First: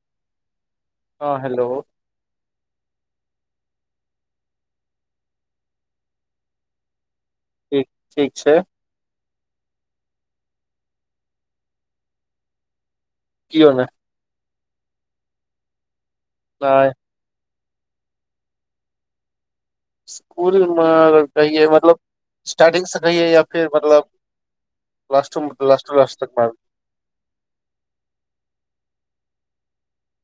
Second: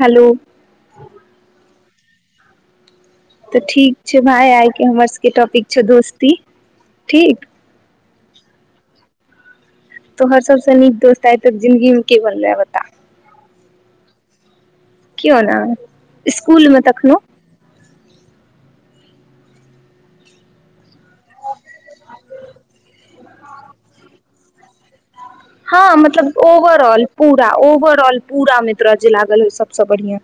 Hello. हँ hello. तऽ ठीक छै, भाय आइ के हमर सबके टॉपिक छौ दोस्ती ठीक। ठीक - ठीक छै। तोहर सब सँ नीक दोस्त आयै तकऽ जिन्दगी में के बनलै या बता। कीओ नई। कओ न इस्कूल मे नहि तखनो। इस्कूल मे अगर कहिए मतलब स्टार्टिंग से कहिए या फिर मतलब। लास्टो मे हँ मतलब ओवर ऑल पूरा ओवर ऑल पूरा मे त्र जे लागल हो सबस बढ़िया।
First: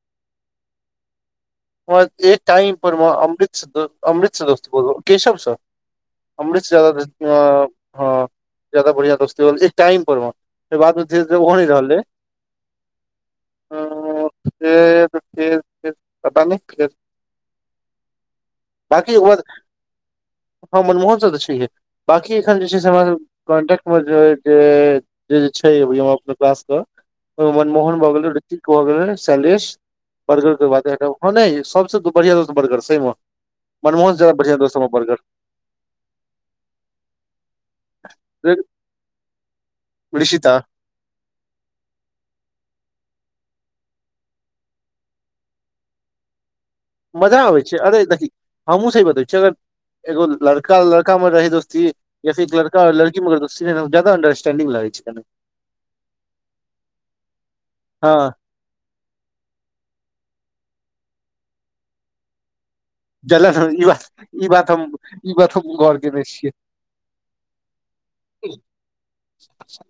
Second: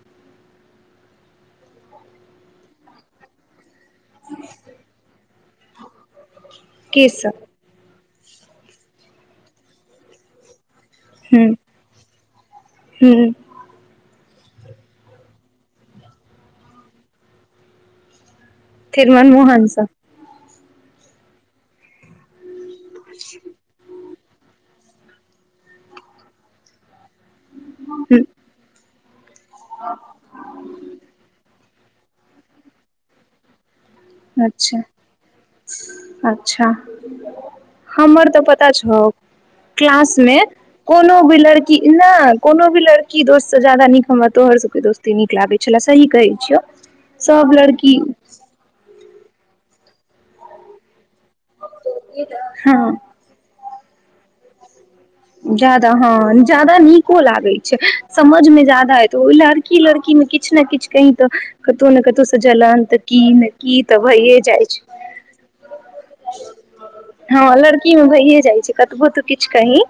ओतेएक टाइम पर अमृतसध। अमृतसर दोस्त बोल रह केशव स अमृतसर के जा। सब हँ जदा बढ़िया दोस्तइ होइ छै, टाइम पर ओ तैके बादमे धीरे- धीरे हूँ ओहो नै रहलै। हूँ। [unintelligible] से सै पता नहि खेल [inaudible] फेर बाकीओ। मनमोहन सब हँ मनमोहन स नै छय है बकी एखन जे छै से हमरा कॉन्ट्टमे जे। जे छै अभी हमर कास क मनमोहन भऽ गेल रऋतिक भऽ गेल। सालेश हँ। बर्गर के बाते हटाउ ह नई सबस दू बढ़िया दोस्त बर्गर सही म। अच्छा - अच्छा हमर तऽ, पता छौ। क्लासमे। ऋषिता कोनो भी लड़की न कोनो भी लड़की दोस्त से जादा नीक हमरा तोहर सब के दोस्त। केतै नीक लागै छलै सही कहै छियौ। मजा सब आबे छै, लड़की अरे देखी हमहुँ सही बते छी अगर एगो लड़का -लड़का मे रहे स्ती [unintelligible] हँ लड़का और लड़की मे जादा अंडरस्टेंडिंग लगै छै। कनी जादा हँ जादा नीको लागै छै हँ समझ मे जादा एत ओय लड़- की लड़की में किछ ने किछ कैनको कतौ ने कतौ से जलानांत जलन ई बात ई बात ई बात हम गोर केने छियै। हँ लड़की मे भइए जाय छै कतबो तू किछ कहीं।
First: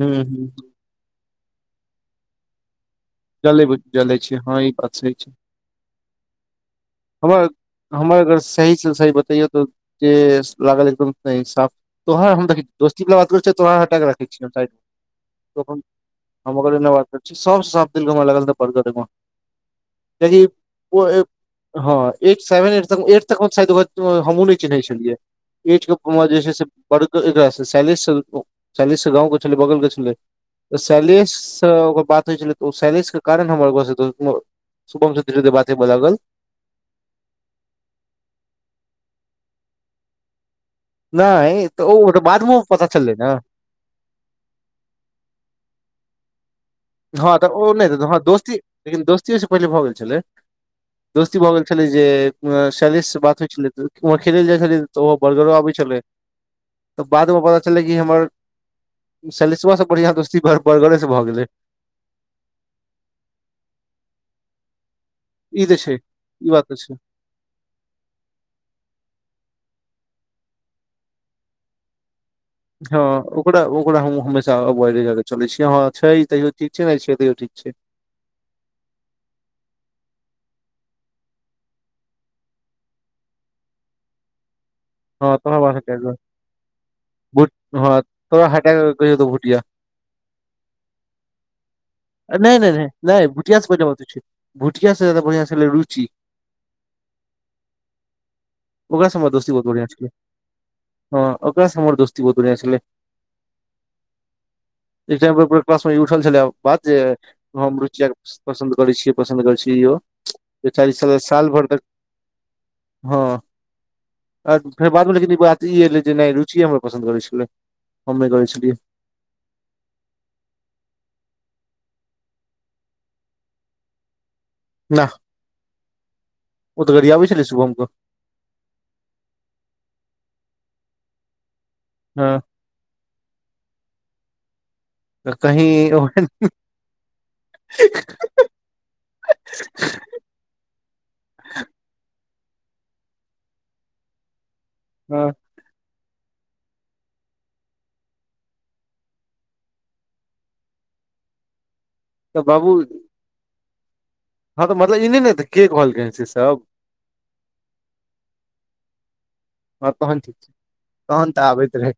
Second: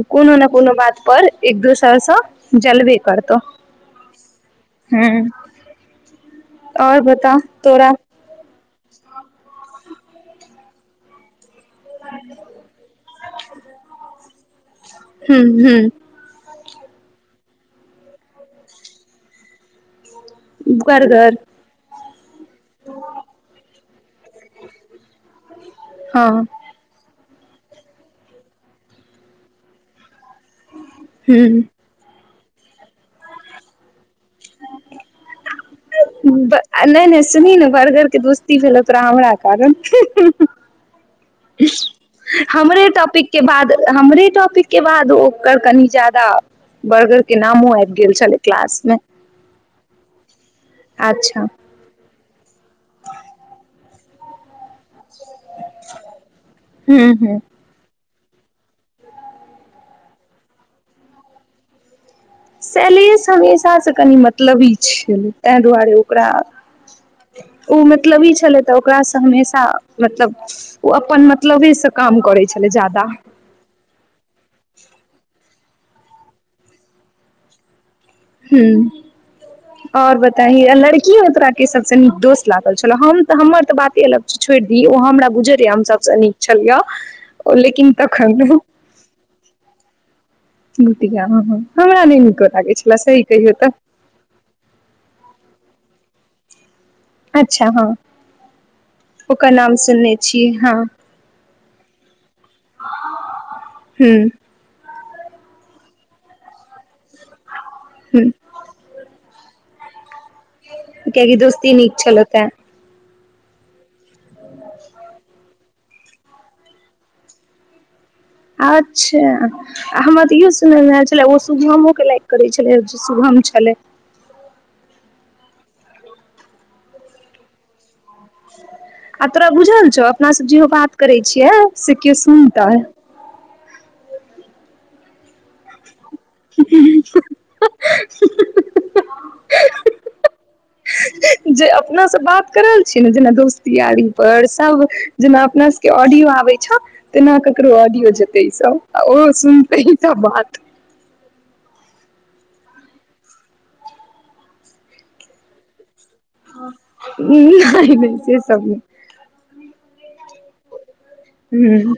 हूँ कोनो ने हूँ कोनो बात पर एक दोसरसँ जलबे करतौ जलै जलै छै हँ ई बात सही हूँ। छै और बता हमर तोरा हमर अगर सही -सही बतैयो तऽ जे लागल एकदम साफ तोहर हम देख दस्तीबला बात होय छैय तोरा हटाके राखै छियो साइड। हूँ तऽ हूँ हम ओ बात करै छी सब सँ- [unintelligible] कियेकी ओ ए बर्गर हँ एक सेवेन एट तक एट तक सायद हमहुँ नै चिन्है छेलियै। एज के [unintelligible] हँ जे छैे से बड़ एक सस सिस गाँव के छलै बगल के छलै। सैलेश हूँ सँ ओकर बात होय छेल्लै उ सैलस के कारण हमर ओकरा [unintelligible] सुबम से धीरे धीरे बात हुअ लागल नैय- नैय सुनही ने बर्गर के दोस्ती भेलौ तोरा हमरा कारण नहि तऽ ओ बाद मे पता हमरे चललै टॉपिक ने के बाद हमरे टॉपिक के बाद ओकर कनी जादा बर्गर के हँ तऽ ओ नामो नहि आइब तऽ गेल हँ छेल्ल दोस्ती क्लास मे लेकिन दोस्तियो से पहिले भऽ गेल छेलै दोस्ती अच्छा भऽ गेल छलै जे शैलस से बात होइ छेलै तऽ ओमहर खेलै जाय छेलियै। ओ बर्गर आबै छेलै हूँ तऽ बाद हूँ [unintelligible] छेलेै कि हमर सलिसा सब बढ़ियां दोस्ती बर्गरे से भऽ गेलै सैलेश हमेशा सँ कनि मतलबी छेल्लै तैंय ई तऽ दुआरे छै ओकरा ई बात तऽ छै ओ मतलबी छलै तऽ ओकरासँ हमेशा मतलब ओ अपनत मतलबे से काम करै छलै जादा हँ ओकरा ओकरा हम हमेशा एवाइड कऽ के चलेै छियै हँं छै तैयो ठीक छै नेै छै तैयो ठीक छै। हूँ। और बताही लड़की मे तोरा के सबसँ नीक दोस्त लागल छलौ हम हमर तऽ बाते अलग छोड़दीही ओ हमरा हँ तोहर बुझैजरय बात हम हटा सब कऽ सँ नीक छलियौ। भुट हँ तोरा हटा के कैह देतौ भुटिया भुतिया हमरा नहि नीको नैय- नैय- लागै नैय- छले सही नैय कहियौ भुटियासँ तऽ [unintelligible] बात होय छै। भुटियासँ से जादा बढ़िआँ छेल्लै रुचि। अच्छा हँ ओकरा से हमर ओकर दोस्ती बहुत नाम बढ़ियां स- हँ ओकरा सँ हमर दोस्ती बहुत बड़ियां छेल्ला हूँ एक टाइम [unintelligible] कल्सा मे उठल छेल्ला बात जे हम रुचिया के हूँ पसन्द करै छियै। पसन्द कर छीयौ बेचारू कियाकि साल भैर दोस्ती तक नीक छलौ तें हँ अ- फेर बादमे लेकिन ई बात ई एलै जे नहि रुचिए हमरा पसन्द करै छेल्ला हम नै करै छेलियै। अच्छा आ हमरा तऽ इहो सुनयमे एल छेल्ला ओ शुभमोके लाइक करै छेलै शुभम छलै। नह ओतऽ घड़याबै छल्लै सुभम के आ तोरा बुझल छौ अपना सब जेहो बात करेै छियै से कियो हँ सुनतेै? तऽ कही ओ-ह-ह-ह-ह जे अपनासँ बात करल छीयै न जेना दोस्त यारी पर सब हँ जेना अपना स के ऑडियो आबे छो, तेना केकरो ऑडियो जेते ई सब, आ ओ सुनते ई सब बात तऽ बाबूल हँ तऽ मतलब, ई नहि ने एतै, के कहलकै। सब हाँ, नहि -नहि से सब ने। हँ तहन ठिक छी। हु,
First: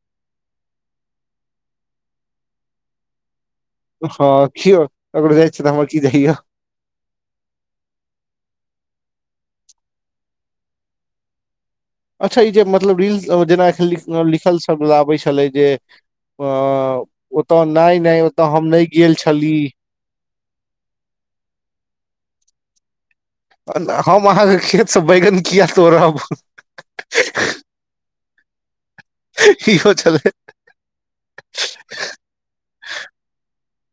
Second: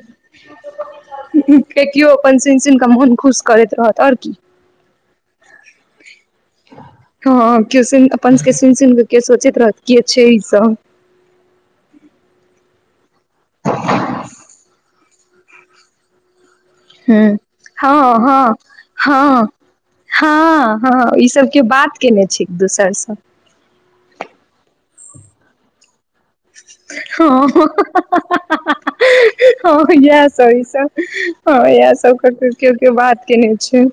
कियो अपन सुन -सुन का मोन खुश। करैत रहत आओर की हँ, किओ [unintelligible] जाइ छ, तऽ हमर कि जइय। हँ, केओ सुन, अपन सबके सुन-सुन कऽ केओ सोचैत रहत, के छै ई सब। अच्छा, ई जे मतलब, रील जेना एखन लिख, लिखल सब आबै छलै जे, अअअ हूं ओतऽ नहि हँ -नहि, ओतऽ हँ हम नहि गेल हँ छली। हँ- हँ, ई सब कियो बात केने छै, एक दोसरसँ। हम अहाँके खेत से बैगन किया रहब। ह। इहो ह, याह छलै स, ई स। हँ, इएह सबके केओ -केओ बात केने छै।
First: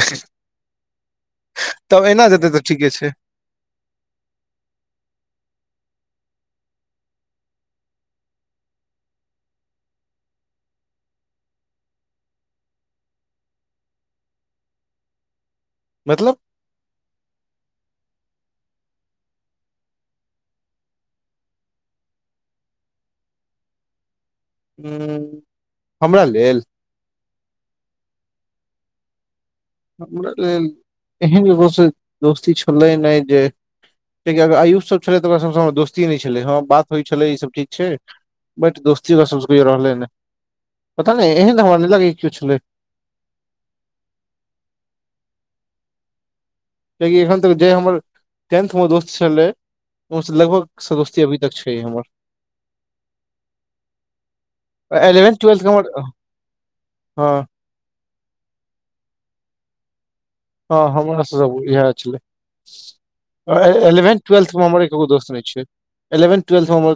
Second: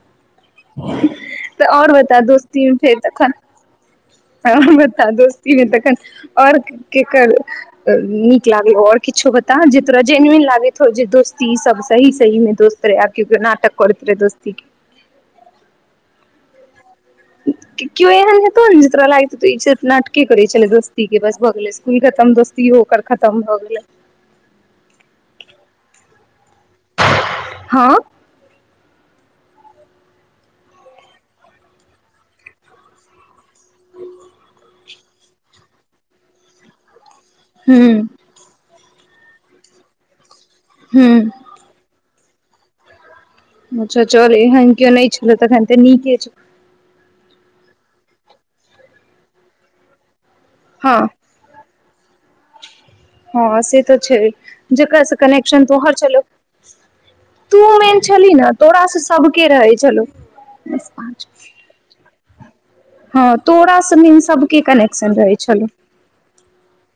ज। तऽ आओर बता, जेतै तऽ दोस्ती ठीके फेर छै तखन ह बता दोस्ती मे तखन, आओर केकर नीक लागेयो, और किछो बता, जे तोरा जेनुइन लागैतओ, जे दोस्ती सब सही- सही में दोस्त। रे एपक्यु नाटक करैत रोहै दोस्तिके, मतलब? केओ एहन हेतौ ने, जे तोरा लागैत हेतौ, इ सिर्फ नाटके करै छले दोस्ती के, बस भ गेले। इ खतम, दोस्तियो ओकर खतम भऽ गेलै। ह, हमरा लेल, हँ। हमरा लेल, एहन लोक से दोस्ती छलै नहि जे [unintelligible] आयुष सब छलै तऽ, ओकरा सब हमर दोस्ती नहि छलै, ह बात होइ छलै ई सब ठीक छै, हूँ बट दोस्ती सब रहलै ने। पता नहि, हूँ एहन नै हमरा नहि लागै कियो छलै। अच्छा चल, एहन केओ नहि छलो, तखन तऽ नीके छ, कियाकि, एखन तक जे हमर टेन्थमे दोस्त छलै, ओसँ लगभग स हँ दोस्ती अभी तक छै हमर। हँ से तऽ छै, जेकरा स इलेवेंथ ट्वेल्थ कनेकशन के हमर तोहर छलौ, हँ तू मेन छली ने, तोराासँ सभके रहै छलौ। हँ, बस हमरा पाँच से इह छलै। हँ तोरा से मेन एलेवेन्थ सबके -ट्वेल्थमे हमर एकोगो कनेक्शन दोस्त रहै नहि छै। छलौ इलेवेन्थ ट्वेल्थ हम,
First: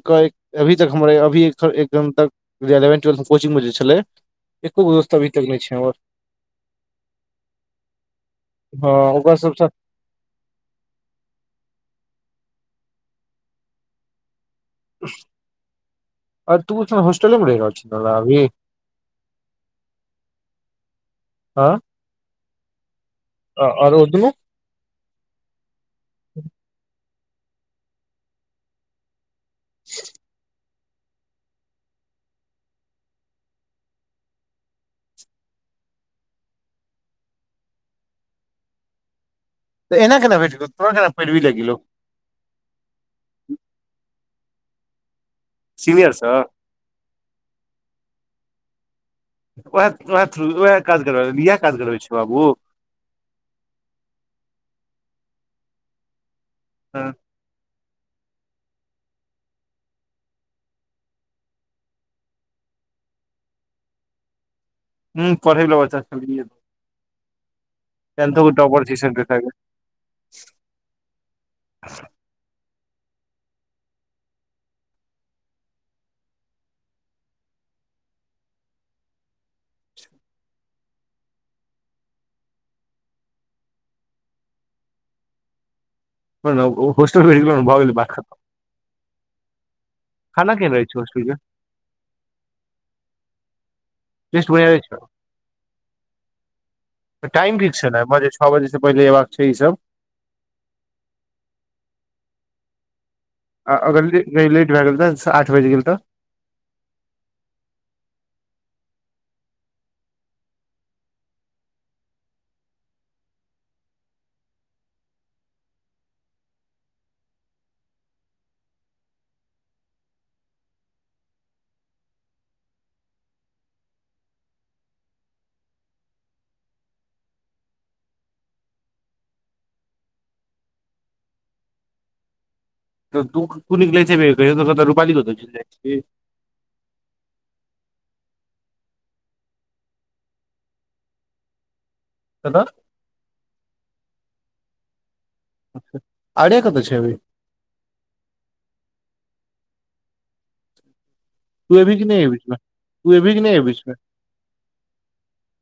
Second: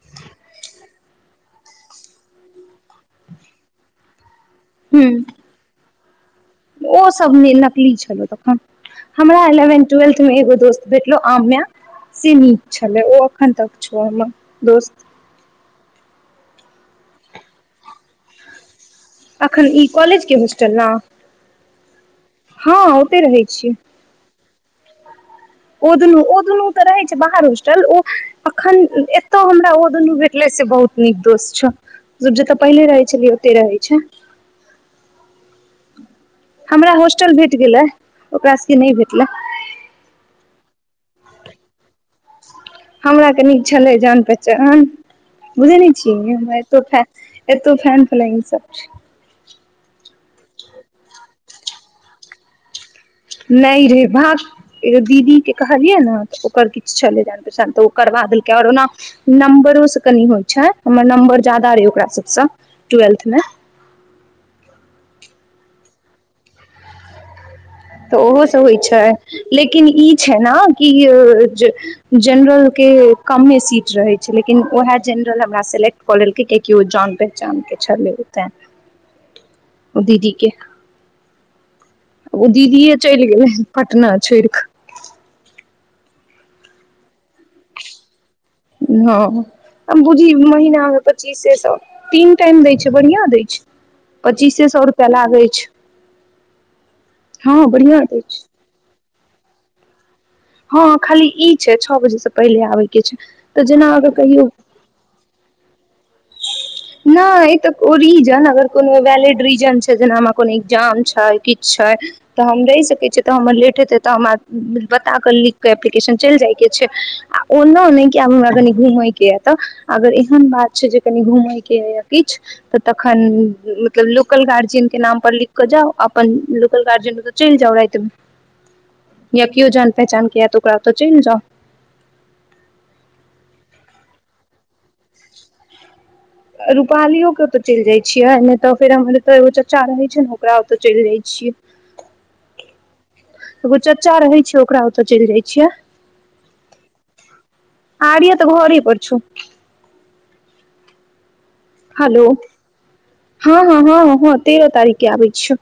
अभी तक हमर, अभी एक घम तक इलेनवन -ट्वेल्थ कोचिंग मे जे छलै, एको गो हूँ दोस्त अभी तक नहि छै हमर। ओ सबमे नकली छलौ तखन, हँ ओकरा हमरा सबसँ एलेवेन् ट्वेल्थ में एगो दोस्त भेटलो, आम्या। से नीक छलै, ओ एखन तक छौ हमर दोस्त। अर तू स होस्टलेमे रहि रहल छिही न आभी। अखन, ई कॉलेज के होस्टल ने। हाँ, हँ, ओते रहै अ छियै आरो दु। ओ दुनू ओ दुनू तऽ रहैय छैय बाहर होस्टल ओ एखन। त हमरा ओ दुनू भेटले से बहुत नीक दोष्त छ जतऽ पहिनेे रहैय छेलियै ओतै रहैय छैय। हमरा होॉस्टल भेट गेला ओकरा सब के नइ भेटलैय। त एना केना भेट गेलौ तोड़ा केना पैरवी लैग गेलौ। हमरा कनी छलैय जान पहचान बुझैय नैइ सीनियर छीय सँ हमरा। फ एतोौ फ्रंटलाइन सब। छैय। वैह वैह थू उएह काज करब इएह काज करबै छौ बाबू। नहि रे भक दीदी के कहलियै न तऽ ओकर किछ छलैय जान पहचान तऽ ओ। करबा देलकै ओर ओना नम्बरो से कनि होइ छैय हमर नम्बर जादा रहे ओकरा सब सऽ टुवेल्थ मे हूं पढैय वला बच्चा सब। तऽ ओहो स होइ टॉपर छी छैय सङ्गे सङ्गे लेकिन ई छैय न कि जे। जेनरल के कमे सीट रहैय छैय लेकिन उएह जेनरल हमरा सेलेक्ट। कऽ लेलके किया कि ओ जान पहचान के छलैय तैं ओ दीदी के। ओ दीदीये चैल गेलैय पटना छोइर क। हेलो हस्टल भेट गेलौउ न भ गेलैय बात खत्म। हां। बुझीही खाना केहन रहै महीना मे छै होस्टल के पचीसे सौ तीन टाइम दैय छैय बढ़ियां दैय छैय। लिस्ट पचीसे बनेने सौ छै रुपया लागैय छैय। तऽ टाइम फिक्स छैय न बढ़िआँ दै बजे छै छ बजे से पहिले एबाक छैय ई सब। हं खाली ई छैय छ बजे से पहिले आबैय के छैय तऽ जेना अगर कहियौ। भए लेट गेल तऽ आठ बजि गेल तऽ। नहि इतऽ ओ रीजन अगर कोनो वैलिड रीजन छैय जेना हमरा कोनो एग्जाम छैय किछ छैय। तऽ हम रहि सकैय छियै तऽ हमर लेट हेतैय तऽ हमरा बता कऽ लिख कऽ एप्लीकेशन चलि जाइके छैय। ओना नइ कि आब हमरा कनि घूमय के य तऽ अगर एहन बात छैय जे। कनि घूमय के या किछ। तऽ तखन मतलब लोकल गार्जियन के नाम पर लिख कऽ जाउ अपन लोकल गार्जियन। चैल जाउ राइत मे या किओ जान पहचान के या ओकरा ओतऽ चैल जाउ। तऽ तू तू निकलैय छिही कहीयो कहीयो त कतऽ रूपाली के ओतऽ चैल जाइ छिही रूपालियो के ओतय चलि जाइ छियै नहि तऽ फेर हमर एतऽ एगो चच्चा रहैय छैय न ओकरा ओतय चलि जाइ छियै कतऽ। एगो चच्चा रहेय छैय ओकरा ओतऽ चैल जाय आर्या कतऽ छैय अभि। आर्या तऽ घरे पड़ छौउ। तू एबही कि नहि हेलो एहि बीचमे तू एबही कि नहि एहि हँ हँ बीचमे हँ हँ तेरह तारीख कऽ आबैय छियौ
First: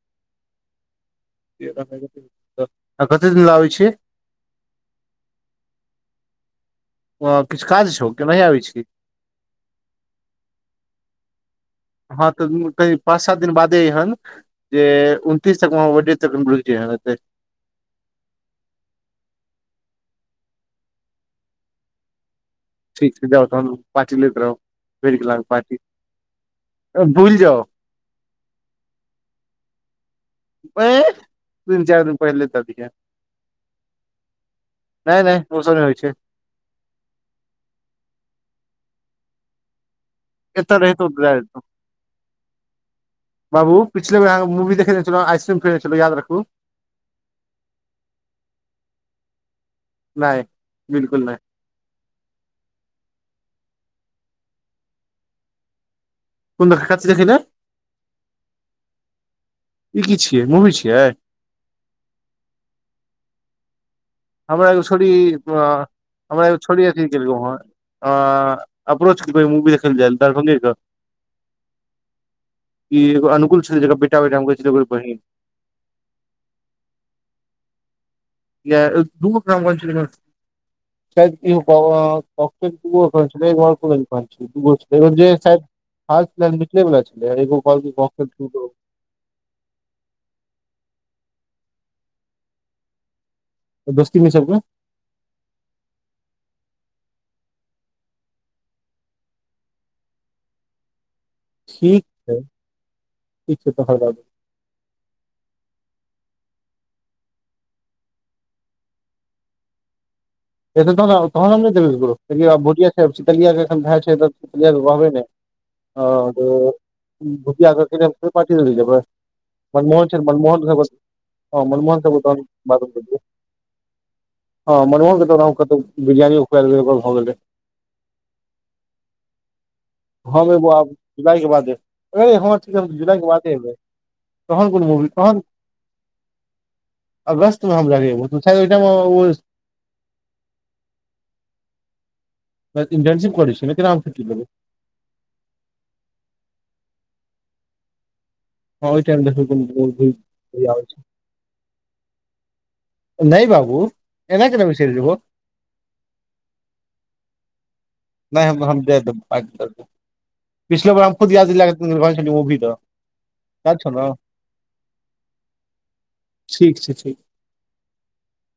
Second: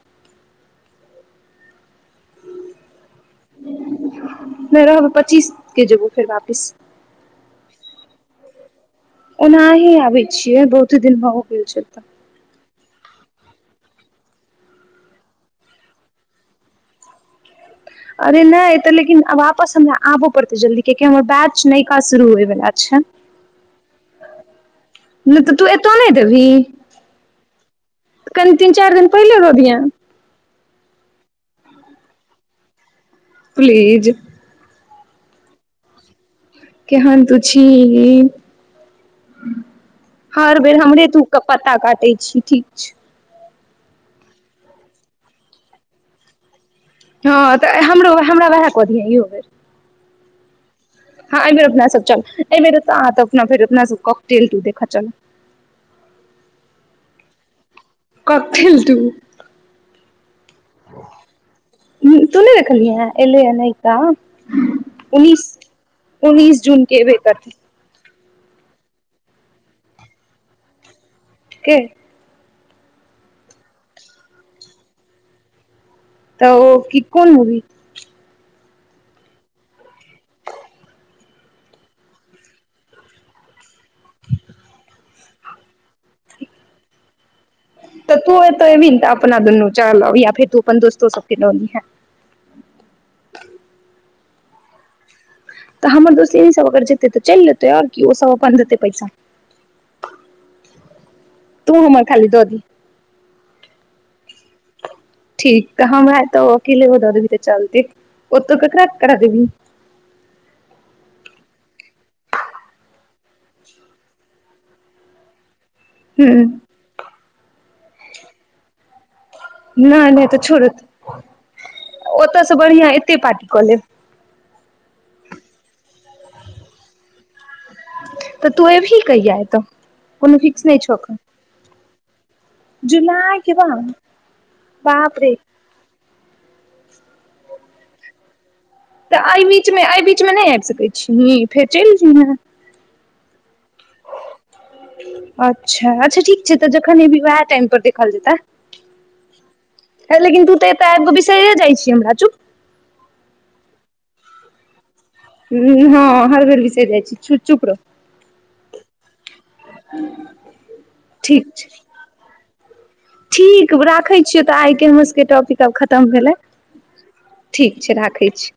आ कते दिन लै आबैय छी। नई रहबैय पच्चीस के जेबैय फेर वापिस। हँ किछ काज छौउ की एनाही आबैय छीही। एनाही आबैय छियै बहुते दिन भ वो गेल छैय एतऽ हँ तऽ [unintelligible] पाँच सात दिन बादे अयहेन जे उनतीस तक हम एतू रहबौ रुइक जेयहै एते। अरे नइ एते लेकिन वापस हमरा आबो पड़ते जल्दी किय कि हमर बैच नयका शुरू होय वला। छै ठीक छैय जाउ तहन पार्टी लेैत रहब बुइर गेल अहां नहि के तऽ तू एतऽ नहि देबही पार्टी भुल जाउ। कनि तीन- चार दिन पहिले रोपियैह। अंय तीन -चार दिन पहिले दऽ दीहे। प्लीज। नै - नै औ सब नइ होइ छै। केहन तू छीही। हर एतऽ बेर हमरे रहितो तूके पत्ता काटै छी, ठीक छै। बाबू पिछले बेर अहाँके मूवी देखेने छलहु, आइसक्रीम खुयने छलँ याद रखू। हँ तऽ हमरो हमरा वएह कऽ दिहे इहो बेर। नहि बिल्कुल नहि हँ एहि बेर अपना सब चल, एहि बेर अप फेर अपना सब काॅकटेल टू देखऽ चल। ओनऽ कथि देखै लऽ। Cocktail to. ई की छियै, मूवी छियै? हूं तू नहि देखलियै हऽ एलै हऽ न तऽ। हमरा एगो छोड़ी, हमरा एगो उन्नीस जून छोड़ी के अथी एबे केलयो करतै हँ। अप्रोच के को मूवी देखल जाइ दरभंगे के। के। इ एगो अनुकूल छलै, जेकरा बेटा- बेटा हम कहै छलियै ओकर बहिन। तऽ ओ कोन कहन मूवी। [inaudible] शायद इहो ी दगो छल जेचले वला छल तऽ तू एगो एतऽ [unintelligible] एबही ने तऽ अपना दुनू चलऽ, या फेर तू अपन दोस्तो सबके लऽ लिहैं। तऽ दोस्ती में सबके। तऽ हमर दोस्त सब अगर जेतै,। तऽ चलि एतै, आर कि ओसभ अपन देतै पैसा। तू ठीक हमर खाली छै, दऽ दी ठीक छै तहर बाबू ठीक तऽ हम ह तो अकेले दऽ देबही तऽ चलते, ओतो ककरा- ककरा देबही। एतऽ तहन हम ने देबै ककरो, छैितलिया केख भए छै तऽलिया कहबे नहि [unintelligible] ह तऽ गोतिया सब के फेर पार्टी दई लेल जेबै। नहि मनमोहन नहि तऽ मनमोहन छोड़त स हँ मनमोहन के [unintelligible] ओतयसँ बढ़िआँ एते पार्टी कऽ लेब हँ मनमहन के तऽ ओना हूं कतहु, बिरियानियो खुआ देबै तऽ भऽ गेलै। तऽ तू एबही कहिया एतऽ। कोनो हम फिक्स एबौ नहि आब छौ अखन जुलाई के बादे, ह जुलाई के बादे एबै। तहन कोन मुवी, बाप रे तहन अगस्त में हम लगे ओहि [inaudible] ऐ बीच मे नै आइब सकै छीही, फेर चलि जयहें। [unintelligible] अच्छा -अच्छा ठीक छै, तऽ जखन एबही उएह टाईम पर देखल जेतई। हँ ओठ देख बहुत भ भ छै [inaudible] बिसैरे जाइ छी हमरा, चुप। नै बाबू एना केना बिसैर जेबहो। हूं -हँ हर बेर बिसैर जाइ छी, चुप रहु। नै हम दैऽ देबौ, पिछले बेर हमही खुद ठीक याद से छै लऽ गेल रहीयो मूभी लऽ। ठीक राखे छियै तऽ आइ के हमर सबके टॉपिक आब खतम भेलै। ठीक छै ठीक। ठीक छै राखै छी।